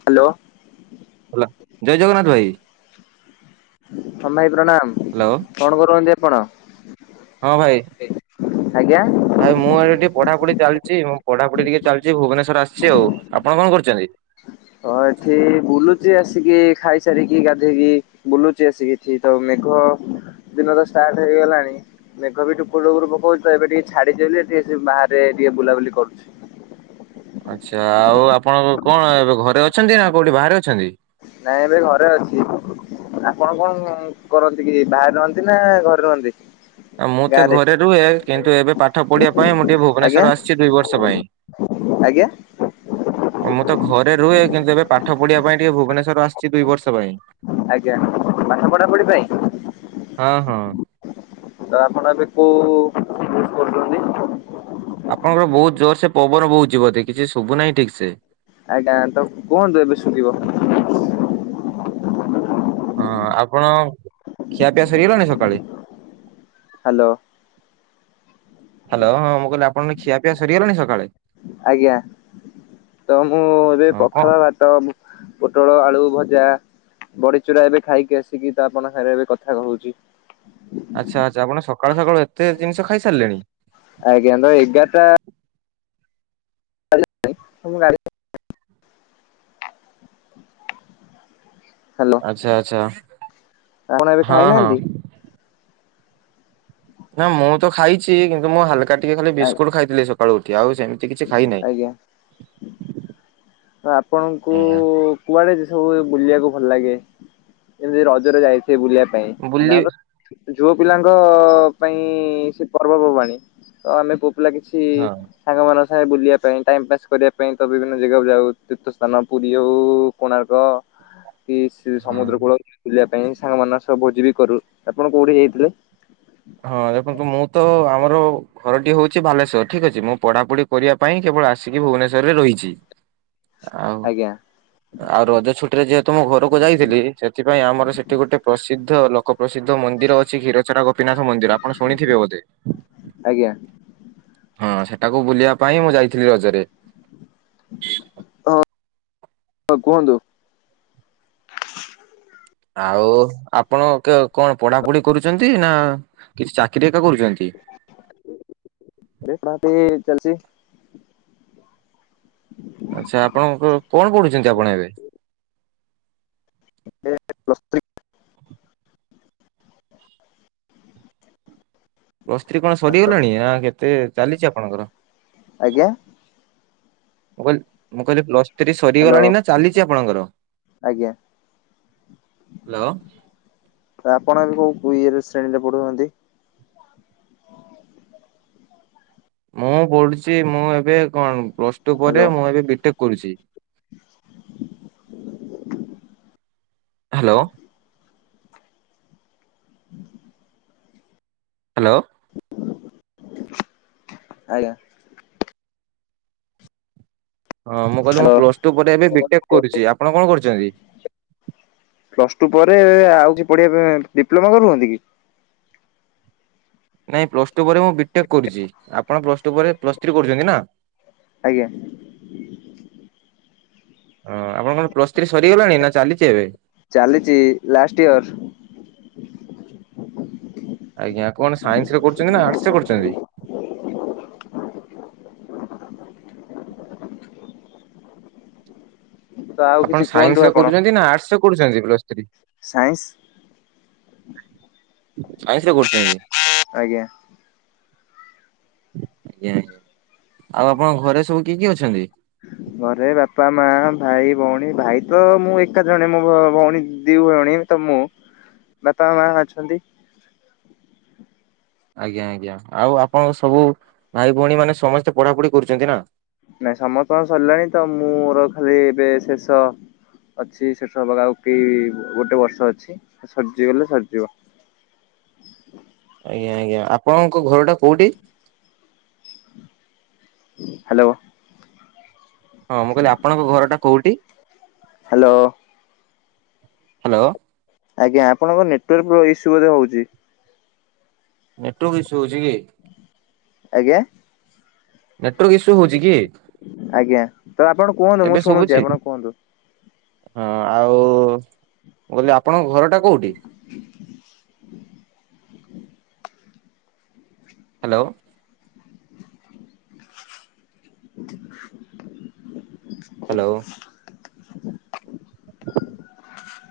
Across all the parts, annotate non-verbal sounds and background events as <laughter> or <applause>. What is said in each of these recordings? Hello. Hello ଜୟ ଜଗନ୍ନାଥ ଭାଇ। ହଁ ଭାଇ ପ୍ରଣାମ। ହାଲୋ। କଣ କରନ୍ତି ଆପଣ? ହଁ ଭାଇ ଆଜ୍ଞା ଭାଇ ମୁଁ ଆ ଟିକେ ପଢାପଢି ଚାଲିଛି, ମୁଁ ପଢ଼ାପଢି ଟିକେ ଚାଲିଛି ଭୁବନେଶ୍ୱର ଆସିଛି, ଆଉ ଆପଣ କରୁଛନ୍ତି? ହଁ ଏଠି ବୁଲୁଚି ଆସିକି ଖାଇସାରିକି ଗାଧେଇକି ବୁଲୁଚି ଆସିକି କିିଛି ତ ମେଘ ଦିନ ତ ଷ୍ଟାର୍ଟ ହେଇଗଲାଣି। ମେଘ ବି ଟୁପୁର୍ ଟୁପୁର୍ ପକଉଛି ଏବେ ଟିକେ ଛାଡିଛି ବୋଲି ଏଠି ଆସି ବାହାରେ ଟିକେ ବୁଲାବୁଲି କରୁଛି। ଆଚ୍ଛା ଆଉ ଆପଣଙ୍କ କଣ ଏବେ ଘରେ ଅଛନ୍ତି ନା କୋଉଠି ବାହାରେ ଅଛନ୍ତି? ନାଇଁ ଏବେ ଘରେ ଅଛି। ଆପଣ କଣ କରନ୍ତି କି ବାହାରେ ରହନ୍ତି ନା ଘରେ ରହନ୍ତି? ମୁଁ ତ ଘରେ ରୁହେ କିନ୍ତୁ ଏବେ ପାଠ ପଢିବା ପାଇଁ ମୁଁ ଟିକେ ଆଜ୍ଞା ଭୁବନେଶ୍ଵର ଆସିଛି ଦୁଇ ବର୍ଷ ପାଇଁ। ଆଜ୍ଞା? ମୁଁ ତ ଘରେ ରୁହେ କିନ୍ତୁ ଏବେ ପାଠ ପଢିବା ପାଇଁ ଟିକେ ଭୁବନେଶ୍ୱର ଆସିଛି ଦୁଇ ବର୍ଷ ପାଇଁ। ଆଜ୍ଞା ପାଠ ପଢାପଢି ପାଇଁ? ହଁ, ହଁ। ତ ଆପଣ ଏବେ କୋଉ ଡ଼ିଉଟି କରୁଛନ୍ତି? ଆପଣଙ୍କର ବହୁତ ଜୋରସେ ପବନ ବହୁଚି ବୋଧେ କିଛି ଶୁଭୁ ନାହିଁ ଠିକ୍ ସେ। ଆଜ୍ଞା ତ କୁହନ୍ତୁ ଏବେ ଶୁଭିବ। ହଁ ଆପଣ ଖିଆପିଆ ସରିଗଲାଣି ସକାଳେ? ହାଲୋ। ହାଲୋ ହଁ ମୁଁ କିହିଲି ଆପଣଙ୍କ ଖିଆପିଆ ସରିଗଲାଣି ସକାଳେ? ଆଜ୍ଞା ତ ମୁଁ ଏବେ ହଁ କଣ ପଖାଳ ଭା ତ ପୋଟଳ ଆଳୁ ଭଜା ବଡି ଚୁରା ଏବେ ଖାଇକି ଆସିକି ତ ଆପଣଙ୍କ ସାଙ୍ଗରେ ଏବେ କଥା ହଉଛି। ଆଚ୍ଛା ଆଚ୍ଛା ଆପଣ ସକାଳୁ ସକାଳୁ ଏତେ ଜିନିଷ ଖାଇସାରିଲେଣି। ଆଜ୍ଞ ତ ଏଗାରଟା ମୁ ଗାଁ ରେ ଥିବି। <inaudible> ହାଲୋ। ଆଚ୍ଛା, ଆଚ୍ଛା। ଆପଣ ଏବେ ହଁ ହଁ। ଖାଇନାହାନ୍ତି? ନା ମୁଁ ତ ଖାଇଛି କିନ୍ତୁ ମୁଁ ହାଲକା ଟିକେ ଖାଲି ବିସ୍କୁଟ ଖାଇଥିଲି ସକାଳୁ ଉଠି ଆଉ କିଛି ହେଇନି। ଆଜ୍ଞା। ତ ଆପଣଙ୍କୁ ଆଜ୍ଞା କୁଆଡେ ଯେ ସବୁ ବୁଲିବାକୁ ଭଲ ଲାଗେ? ଏମିତି ରଜରେ ଯାଇଥିଲି ବୁଲିବା ପାଇଁ ବୁଲି <unintelligible> ଯଉ ପିଲାଙ୍କ ପାଇଁ ସେ ପର୍ବପର୍ବାଣୀ ତ ଆମେ ପୁଅ ପିଲା କିଛି ଇଁ ହଁ ସାଙ୍ଗମାନସ ଥାଏ ବୁଲିବା ପାଇଁ ଟାଇମ୍ ପାସ୍ କରିବା ପାଇଁ ତ ବିଭିନ୍ନ ଜାଗାକୁ ଯାଉ ତୀର୍ଥସ୍ଥାନ ପୁରୀ ହୋଉ କୋଣାର୍କ କି ସି ହଁ। ସମୁଦ୍ର କୂଳ ବୁଲିବା ପାଇଁ ସାଙ୍ଗମାନଙ୍କ ସହ ଭୋଜି ବି କରୁ, ଆପଣ କୋଉଠି ଯାଇଥିଲେ? ହଁ ଦେଖନ୍ତୁ ମୁଁ ତ ଆମର ଘରଟି ହଉଚି ବାଲେଶ୍ଵର ଠିକ୍ ଅଛି, ମୁଁ ପଢାପଢି କରିବା ପାଇଁ କେବଳ ଆସିକି ଭୁବନେଶ୍ୱର ରେ ରହିଛି। ଆଉ ଜ୍ଞା ଆଉ ରଜ ଛୁଟିରେ ଯେହେତୁ ମୁଁ ଘରକୁ ଯାଇଥିଲି ସେଥିପାଇଁ ଆମର ସେଠି ଗୋଟେ ପ୍ରସିଦ୍ଧ ଲ ଏକ ପ୍ରସିଦ୍ଧ ମନ୍ଦିର ଅଛି ଖୀରଚୋରା ଗୋପୀନାଥ ମନ୍ଦିର ଆପଣ ଶୁଣିଥିବେ ବୋଧେ? ଆଜ୍ଞା ହଁ ସେଠାକୁ ବୁଲିବା ପାଇଁ ମୁଁ ଯାଇଥିଲି ରଜରେ। ହଁ ହ କୁହନ୍ତୁ। ଆଉ ଆପଣ କ କଣ ପଢାପଢି କରୁଛନ୍ତି ନା କିଛି ଚାକିରି ଏବେ କରୁଛନ୍ତି? <unintelligible> ଚାଲଚି। ଆଚ୍ଛା ଆପଣଙ୍କ କଣ ପଢୁଛନ୍ତି ଆପଣ ଏବେ? ଏ ପ୍ଲସ ଥ୍ରୀ ପ୍ଲସ୍ ଥ୍ରୀ କଣ ସରିଗଲାଣି ଆ କେତେ ଚାଲିଛି ଆପଣଙ୍କର? ଆଜ୍ଞା। ମୁଁ କହିଲି ମୁଁ କହିଲି ପ୍ଲସ ଥ୍ରୀ ହ୍ୟାଲୋ ସରିଗଲାଣି ନା ଚାଲିଛି ଆପଣଙ୍କର ଆଜ୍ଞା ହ୍ୟାଲୋ ଆପଣ ବି କୋଉ ଇଏରେ ଶ୍ରେଣୀରେ ପଢୁଛନ୍ତି? ମୁଁ ପଢୁଛି ମୁଁ ଏବେ କଣ ପ୍ଲସ ଟୁ ପରେ ହ୍ୟାଲୋ ମୁଁ ଏବେ ବି ଟେକ୍ କରୁଛି। ହ୍ୟାଲୋ ହୁଁ <inaudible> ହ୍ୟାଲୋ ଆଜ୍ଞା ହଁ ମୁଁ କହିଲି ମୁଁ ହ୍ୟାଲୋ ପ୍ଲସ ଟୁ ପରେ ଏବେ ବି ଟେକ୍ କରୁଛି ଆପଣ କଣ କରୁଛନ୍ତି? ପ୍ଲସ ଟୁ ପରେ ଆଉ କିଛି ପଢିବା ପାଇଁ ଡିପ୍ଲୋମା କରୁନ୍ତି କି? ନାଇଁ ପ୍ଲସ ଟୁ ପରେ ମୁଁ ବିଟେକ୍ କରୁଛି ଆପଣ ପ୍ଲସ୍ ଟୁ ପରେ ପ୍ଲସ୍ ଥ୍ରୀ କରୁଛନ୍ତି ନା? ଆଜ୍ଞା। ହଁ ଆପଣଙ୍କଣ ପ୍ଲସ୍ ଥ୍ରୀ ସରିଗଲାଣି ନା ଚାଲିଛି ଏବେ? ଚାଲିଛି ଲାଷ୍ଟ ଇୟର। ଆଜ୍ଞା କଣ ସାଇନ୍ସ ରେ କରୁଛନ୍ତି ନା ଆର୍ଟସ ରେ କରୁଛନ୍ତି? ତ ଆଉ କିଛି ଆପଣ କୁହନ୍ତୁ ସାଇନ୍ସ ରେ ଆପଣ କରୁଛନ୍ତି ନା ଆର୍ଟସ ରେ କରୁଛନ୍ତି ପ୍ଲସ୍ ଥ୍ରୀ? ସାଇନ୍ସ ସାଇନ୍ସରେ କରୁଛନ୍ତି। ଆଜ୍ଞା। ଆଜ୍ଞା ଆଜ୍ଞା ଆଉ ଆପଣଙ୍କ ଘରେ ସବୁ କିଏ କିଏ ଅଛନ୍ତି? ଘରେ ବାପା ମା ଭାଇ ଭଉଣୀ ଭାଇ ତ ମୁଁ ଏକା ଜଣେ ମୋ ଭଉଣୀ ଦି ଭଉଣୀ। ତ ମୁଁ ବାପା ମା ଅଛନ୍ତି। ଆଜ୍ଞା ଆଜ୍ଞା ଆଉ ଆପଣଙ୍କ ସବୁ ଭାଇ ଭଉଣୀ ମାନେ ସମସ୍ତେ ପଢାପଢି କରୁଛନ୍ତି ନା। ନାଇଁ ସମସ୍ତଙ୍କ ସରିଲାଣି ତ ମୋର ଖାଲି ଏବେ ଶେଷ ଅଛି <unintelligible> ଗୋଟେ ବର୍ଷ ଅଛି। ସରିଜିଗଲେ ସରିଯିବ। ଆଜ୍ଞା ଆଜ୍ଞା ଆପଣଙ୍କ ଘରଟା କୋଉଠି? ହ୍ୟାଲୋ ହଁ ମୁଁ କହିଲି ଆପଣଙ୍କ ଘର ଟା କୋଉଠି ହ୍ୟାଲୋ ହ୍ୟାଲୋ? ଆଜ୍ଞା ଆପଣଙ୍କ ନେଟୱାର୍କ ପ୍ର ଇସୁ ବୋଧେ ହଉଛି? ନେଟୱାର୍କ ଇସ୍ୟ ହଉଛି କି? ଆଜ୍ଞା। ନେଟୱାର୍କ ଇସୁ ହଉଛି କି? ଆଜ୍ଞା ତ ଆପଣ କୁହନ୍ତୁ ମୁଁ ଏବେ ଶୁଭୁଛି? ଶୁଣୁଛି ଆପଣ କୁହନ୍ତୁ? ହଁ ଆଉ ମୁଁ କହିଲି ଆପଣଙ୍କ ଘରଟା କୋଉଠି? ହ୍ୟାଲୋ। <inaudible> ହାଲୋ।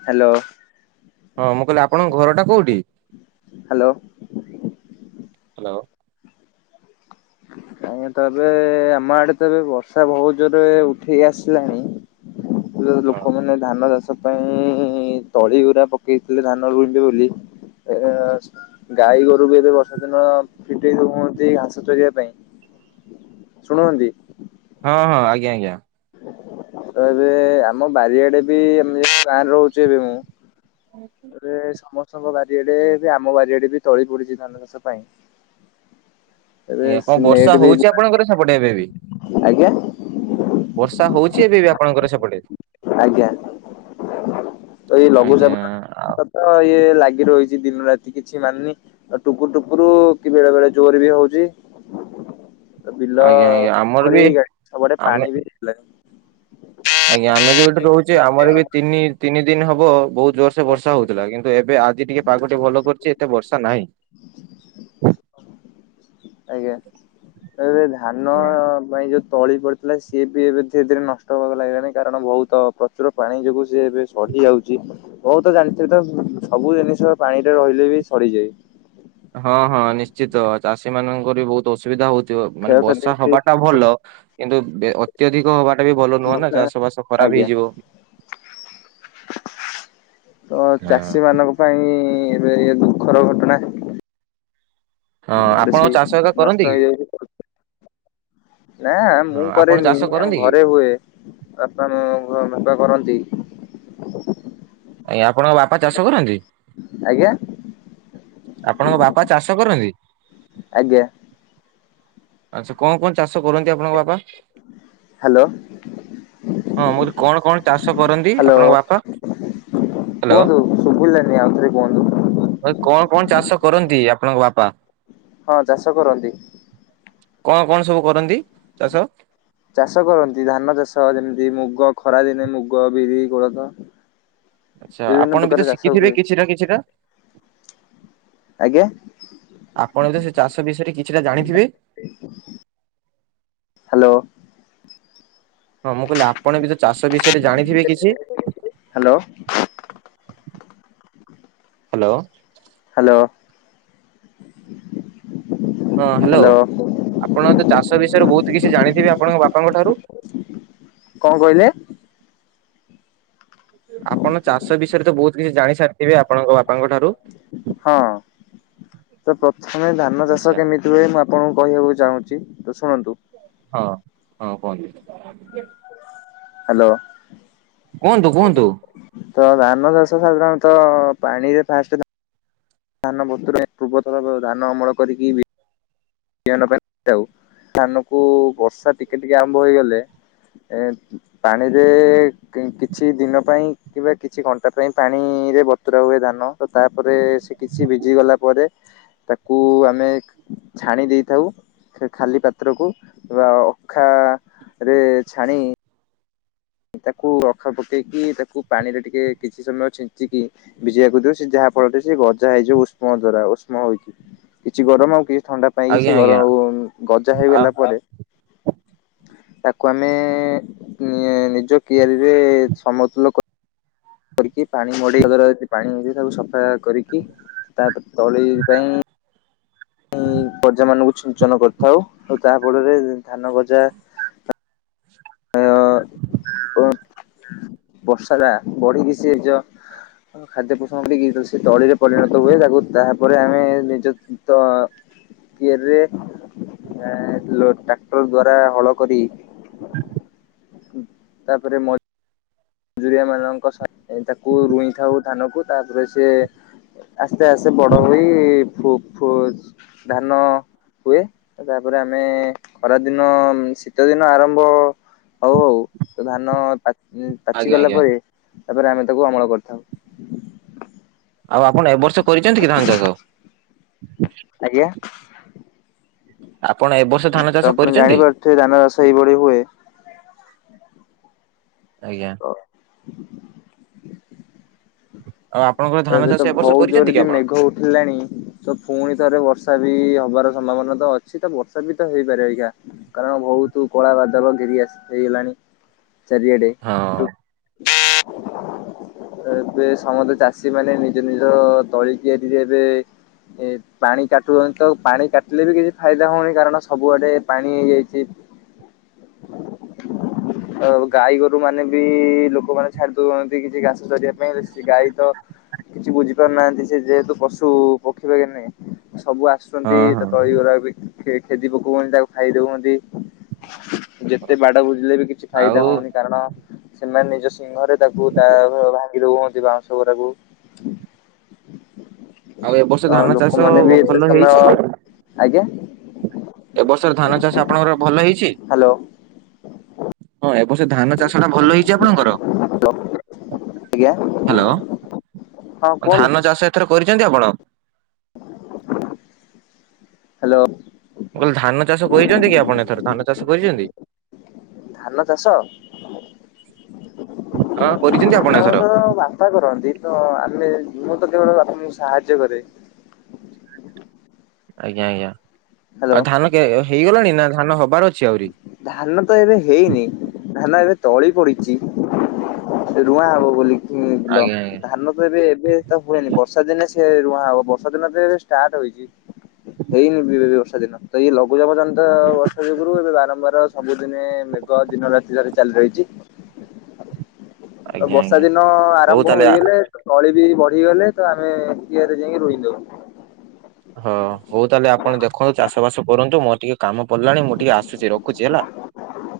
ହାଲୋ। ହଁ ମୁଁ କହିଲି ଆପଣଙ୍କ ଘରଟା କୋଉଠି? ହାଲୋ। ହାଲୋ। ଆଜ୍ଞା ତ ଏବେ ଆମ ଆଡେ ତ ଏବେ ବର୍ଷା ବହୁତ୍ ଜୋରେ ଉଠେଇ ଆସିଲାଣି। ଯୋଉ ହଁ। ଲୋକମାନେ ଧାନ ଚାଷ ତା ପାଇଁ ତଳି ଗୁରା ପକେଇଥିଲେ ଧାନ ରୋଇବେ ବୋଲି ଏ ଗାଈ ଗୋରୁ ବି ଏବେ ବର୍ଷା ଦିନ ଫିଟେଇ ଦଉଛନ୍ତି ଘାସ ଚରିିବାକୁ। ଶୁଣୁଛନ୍ତି। ହଁ ହଁ ଆଜ୍ଞା ଆଜ୍ଞା। ତ ଏବେ ଆମ ବାରିଆଡେ ବି ମ ଗାଁରେ ରହୁଛି ଏବେ ମୁଁ। ଏ ସମସ୍ତଙ୍କ ବାରି ଆଡେ ବି ଆମ ବାରି ଆଡେ ବି ତଳି ପଡିଛି ଧାନ ଚାଷ ପାଇଁ। ଏବେ ଏବଂ ନେଟ ବର୍ଷା ବି ହଉଛି ଆପଣଙ୍କର ସେପଟେ ଏବେବି? ଆଜ୍ଞା। ବର୍ଷା ହଉଛି ଏବେ ବି ଆପଣଙ୍କର ସେପଟେ? ଆଜ୍ଞା ଏଇ ଆଜ୍ଞା ଆ ଲଘୁଚାପଟା ତ ଇଏ ଲାଗି ରହିଛି ଦିନ ରାତି କିଛି ମାନିନି ଆଉ ଟୁପୁରୁ ଟୁପୁରୁ କି ବେଳେ ବେଳେ ଜୋରେ ବି ହଉଛି। ବିଲ ଆଜ୍ଞା ଆଜ୍ଞା ଆମର ବି କରି ଗା ସବୁଡେ ଆମେ ପାଣି ବି ହେଲାଣି। ଆଜ୍ଞା ଆମେ ଯୋଉଠି ରହୁଛେ ଆମର ବି ତିନି ତିନି ଦିନ ହବ ବହୁତ ଜୋର ସେ ବର୍ଷା ହଉଥିଲା କିନ୍ତୁ ଏବେ ଆଜି ଟିକେ ପାଗ ଟିକେ ଭଲ କରିଛି ଏତେ ବର୍ଷା ନାହିଁ। ଆଜ୍ଞା ଏ ଧାନ ଆଜ୍ଞା। ପାଇଁ ଯୋଉ ତଳି ପଡି ଥିଲା ସିଏ ବି ଏବେ ଧୀରେ ଧୀରେ ନଷ୍ଟ ହବାକୁ ଲାଗିଲାଣି କାରଣ ବହୁତ ପ୍ରଚୁର ପାଣି ଯୋଗୁ ସି ଏବେ ସଢି ଯାଉଛି। ହଉ ତ ଜାଣିଥିଲି ତ ସବୁ ଜିନିଷ ପାଣିରେ ରହିଲେ ବି ସଡିଯାଏ। ହଁ ହଁ ନିଶ୍ଚିତ ଚାଷୀ ମାନଙ୍କ ବି ବହୁତ ଅସୁବିଧା ହଉଥିବ ମାନେ କ୍ଷୟକ୍ଷତି ବର୍ଷା ବି ହବା ଟା ଭଲ କିନ୍ତୁ ଅତ୍ୟଧିକ ହବାଟା ବି ଭଲ ନୁହଁ ନା ବର୍ଷା ଚାଷ ବାଷ ଖରାପ ଆଜ୍ଞା। ହେଇଯିବ। ତ ହଁ ଚାଷୀ ମାନଙ୍କ ପାଇଁ ଏବେ ଇଏ ଦୁଃଖର ଘଟଣା। ହଁ ଆପଣ ବେଶି ଚାଷ ଏକା କରନ୍ତି ନଷ୍ଟ କି? ହେଇଯାଇଛି ତ ନା ହଁ ମୁଁ ଆପଣ କରେନି ଚାଷ ଆମ କରନ୍ତି କି? ଘରେ ହୁଏ। ବାପା ବାପା କରନ୍ତି। ଆଜ୍ଞା ଆପଣଙ୍କ ବାପା ଚାଷ କରନ୍ତି? ଆଜ୍ଞା। ଆପଣଙ୍କ ବାପା ଚାଷ କରନ୍ତି? ଆଜ୍ଞା। ଆଚ୍ଛା କଣ କଣ ଚାଷ କରନ୍ତି ଆପଣଙ୍କ ବାପା? ହ୍ୟାଲୋ। ହଁ ମୁଁ କହିଲି କଣ କଣ ଚାଷ କରନ୍ତି ହ୍ୟାଲୋ ଆପଣଙ୍କ ବାପା? ହ୍ୟାଲୋ କୁହନ୍ତୁ ଶୁବିଲାନି ଆଉଥରେ କୁହନ୍ତୁ। କଣ କଣ ଚାଷ କରନ୍ତି ଆପଣଙ୍କ ବାପା? ହଁ ଚାଷ କରନ୍ତି। କଣ କଣ ସବୁ କରନ୍ତି ଚାଷ? ଚାଷ କରନ୍ତି ଧାନ ଚାଷ ଯେମିତି ମୁଗ ଖରା ଦିନେ ମୁଗ ବିରି କୋଳଥ ଆଛା ବିଭିନ୍ନ ଆପଣ ବି ପ୍ରକାର ତ ଚାଷ ଶିଖିଥିବେ ହୁଏ କିଛିଟା କିଛିଟା? ଆଜ୍ଞା ଆପଣ ବି ତ ସେ ଚାଷ ବିଷୟରେ କିଛିଟା ଜାଣିଥିବେ? ହ୍ୟାଲୋ। ହଁ ମୁଁ କହିଲି ଆପଣ ବି ତ ଚାଷ ବିଷୟରେ ଜାଣିଥିବେ କିଛି? Hello hello. ହ୍ୟାଲୋ। ହଁ ହ୍ୟାଲୋ ଆପଣ ତ ଚାଷ ବିଷୟରେ ବହୁତୁ କିଛି ଜାଣିଥିବେ ଆପଣଙ୍କ ବାପାଙ୍କ ଠାରୁ? କଣ କହିଲେ? ଆପଣ ଚାଷ ବିଷୟରେ ତ ବହୁତ କିଛି ଜାଣି ସାରିଥିବେ ଆପଣଙ୍କ ବାପାଙ୍କ ଠାରୁ? ହଁ ତ ପ୍ରଥମେ ଧାନ ଚାଷ ଆଚ୍ଛା କେମିତି ହୁଏ ମୁଁ ଆପଣଙ୍କୁ କହିବାକୁ ଚାହୁଁଛି ତ ଶୁଣନ୍ତୁ। ହଁ ହଁ କୁହନ୍ତୁ। ହ୍ୟାଲୋ କୁହନ୍ତୁ କୁହନ୍ତୁ। ତ ଧାନ ଚାଷ ସାଧାରଣତଃ ପାଣିରେ ଫାଷ୍ଟ ଧା ଧାନ ବତୁ ପୂର୍ବ ଥର ଧାନ ଅମଳ କରିକି ବି ବିହନ ପାଇଁ ହଉ ଧାନ କୁ ବର୍ଷା ଟିକେ ଟିକେ ଆରମ୍ଭ ହେଇଗଲେ ଏ ପାଣିରେ କିଛି ଦିନ ପାଇଁ କିମ୍ବା କିଛି ଘଣ୍ଟା ପାଇଁ ପାଣି ରେ ବତୁରା ହୁଏ ଧାନ। ତ ତାପରେ ସେ କିଛି ଭିଜିଗଲା ପରେ ତାକୁ ଆମେ ଛାଣି ଦେଇଥାଉ। ଖା ଖାଲି ପାତ୍ରକୁ ବା ଅଖାରେ ଛାଣି ତାକୁ ଅଖା ପକେଇକି ତାକୁ ପାଣିରେ ଟିକେ କିଛି ସମୟ ଛିଞ୍ଚିକି ଭିଜେଇିବାକୁ ଦଉ ସେ ଯାହା ଫଳରେ ସେ ଗଜା ହେଇଯିବ ଉଷ୍ମ ଦ୍ଵାରା ଉଷ୍ମ ହେଇକି। କିଛି ଗରମ ଆଉ କିଛି ଥଣ୍ଡା ପାଇଁକି ଆଜ୍ଞା ସେ ଆଜ୍ଞା ଗରମ ଆଉ ଗଜା ଆ ହେଇଗଲା ପରେ ତାକୁ ଆମେ ଏ ନି ନି ଯୁ କିଆରିରେ ସମତୁଲ କ କରିକି ପାଣି ମଡେଇବା ଦ୍ଵାରା ପାଣିକି ତାକୁ ସଫା କରିକି ତା ତଳି ପାଇଁ ଇଁ ଗଜା ମାନଙ୍କୁ ଛିଞ୍ଚନ କରିଥାଉ ଆଉ ତାହା ଫଳରେ ଧାନ ଗଜା ଓ ବର୍ଷା ରା ବଢିକି ସେ ଯ ଖାଦ୍ୟ ପୋଷଣ ଦେଇକି ସେ ତଳିରେ ପରିଣତ ହୁଏ। ତାକୁ ତାହାପରେ ଆମେ ନିଜ ତ କିଆରିରେ ଏ ଲୋ ଟ୍ରାକ୍ଟର ଦ୍ଵାରା ହଳ କରି ତାପରେ ମ ମଜୁରିଆ ମାନଙ୍କ ସା ତାକୁ ରୁଇ ଥାଉ ଧାନକୁ ତାପରେ ସେ ଆସ୍ତେ ଆସ୍ତେ ବଡ ହଇ ଫୁ ଫୁ ଧାନ ହୁଏ ତାପରେ ଆମେ ଖରାଦିନ ଶୀତ ଦିନ ଆରମ୍ଭ ହଉ ହଉ ତ ଧାନ ପା ଚି ଆଜ୍ଞା ଗଲା ଆଜ୍ଞା ପରେ ତାପରେ ଆମେ ତାକୁ ଅମଳ କରିଥାଉ। ଆଉ ଆପଣ ଏବ ବର୍ଷ କରିଛନ୍ତି କି ଧାନ ଚାଷ? ଆଜ୍ଞା। ଆପଣ ଏବ ବର୍ଷ ଧାନ ଚାଷ କରିଛନ୍ତି? ସେ ଧାନ ଚାଷ ଏଇଭଳି ହୁଏ। ଆଜ୍ଞା। ହ ଆଉ ଆପଣଙ୍କ ଏବେ ତ ଭଉ ଜୋରେ ବି ମେଘ ଉଠିଲାଣି। ତ ପୁଣି ଥରେ ବର୍ଷା ବି ହବାର ସମ୍ଭାବନା ତ ଅଛି ତ ବର୍ଷା ବି ତ ହେଇପାରେ ଆଜ୍ଞା। କାରଣ ବହୁତ କଳା ବାଦଲ ଘେରି ଆସି ହେଇଗଲାଣି ଚାରିଆଡେ। ହଁ। ତ ଏବେ ସମସ୍ତେ ଚା ଚାଷୀ ମାନେ ନିଜ ନିଜ ତଳି ତିଆରିରେ ଏବେ ଏ ପାଣି କାଟୁ ଅନ୍ତୀଅ ପାଣି କାଟିଲେ ବି କିଛି ଫାଇଦା ହଉନି କାରଣ ସବୁଆଡେ ପାଣି ହେଇଯାଇଛି। <unintelligible> ଆଉ ଗାଈ ଗୋରୁ ମାନେ ବି ଲୋକମାନେ ଛାଡି ଦଉଛନ୍ତି କିଛି ଘା <unintelligible> ପାଇଁ ବେସି ଗାଈ ତ କିଛି ବୁଝି ପାରୁନାହାନ୍ତି ସେ ଯେହେତୁ ପଶୁ ପକ୍ଷୀ ଭଳିଆ ନାଇ ସବୁ ଆସୁଛନ୍ତି ହଁ ହଁ ତା ତଳି ଗୁଡ଼ା ବି ଖେ ଖେଦି ପକଉଛନ୍ତି ତାକୁ ଖାଇଦଉନ୍ତି ଯେତେ ବାଡବୁଜିଲେ ବି କିଛି ଆଉ ଫାଇଦା ହଉନି କାରଣ ସେମାନେ ନିଜ ସିଂହରେ ତାକୁ ତା ଭା ଭାଙ୍ଗି ଦଉହନ୍ତି ବାଉଁଶ ଗୁରାକୁ। ଆଉ ଏ ବର୍ଷ ତ ଧାନ ଚାଷ ଲୋକମାନେ ବି ଭଲ ଏତେ ସମୟ ହେଇଛି? ଆଜ୍ଞା। ଏବ ବର୍ଷର ଧାନ ଚାଷ ଆପଣଙ୍କର ଭଲ ହେଇଛି। ହ୍ୟାଲୋ ହଁ ଏବର୍ଷ ସେ ଧାନ ଚାଷ ଟା ଭଲ ହେଇଛି ଆପଣଙ୍କର ଆଜ୍ଞା ହଁ ହ୍ୟାଲୋଆଉ କୁହନ୍ତୁ ଧାନ ଚାଷ ଏଥର କରିଛନ୍ତି ଆପଣ? ହ୍ୟାଲୋ ମୁଁ କହିଲି ଧାନ ଚାଷ କରିଛନ୍ତି କି ଆପଣ ଏଥର ଧାନ ଚାଷ କରିଛନ୍ତି? ଧାନ ଚାଷ ହଁ ହଁ କରିଛନ୍ତି ଆପ ହଁ ହଁ ମୋ ବାପା କରନ୍ତି ତ ଆମେ ମୁଁ ତ କେତେବେଳ ବାପଙ୍କୁ ସାହାଯ୍ୟ କରେ ଆଜ୍ଞା ଆଜ୍ଞା ହ୍ୟାଲୋ ଆଉ ଧାନ କେ -ହେଇଗଲାଣି ନା ଧାନ ହବାର ଅଛି ଆହୁରି। ଧାନ ତ ଏବେ ହେଇନି ଧାନ ଏବେ ତଳି ପଡିଛି। ରୁଆ ହବ ବୋଲି ଉ ବିଲ ଆଜ୍ଞା ଆଜ୍ଞା ଧାନ ଏବେ ଏବେ ତ ହୁଏନି ବର୍ଷା ଦିନେ ସେ ରୁଆ ହବ ବର୍ଷା ଦିନ ତ ଏବେ ଷ୍ଟାର୍ଟ ହେଇଛି। ହେଇନି ଏବେବି ବର୍ଷା ଦିନ ତ ଇଏ ଲଘୁଚାପ ଜନିତ ବର୍ଷା ଯୋଗୁଁ- <unintelligible> ବାରମ୍ବାର ସବୁଦିନେ ମେଘ ଦିନ ରାତି ଧରି ଚାଲି ରହିଛି। ଆଉ ଆଜ୍ଞା ବର୍ଷା ଆଜ୍ଞା ଦିନ ହଉ ଆରମ୍ଭ ତାହେଲେ ହେଇଗଲେ ତ ତଳି ବି ବଢିଗଲେ ତ ଆମେ କିଆରି ରେ ଯାଇକି ରୋଇ ଦଉ ହଁ ହଉ ତାହେଲେ ଆପଣ ଦେଖନ୍ତୁ ଚାଷ ବାସ କରନ୍ତୁ ମୋର ଟିକେ କାମ ପଡିଲାଣି ମୁଁ ଟିକେ ଆସୁଛି ରଖୁଛି ହେଲା।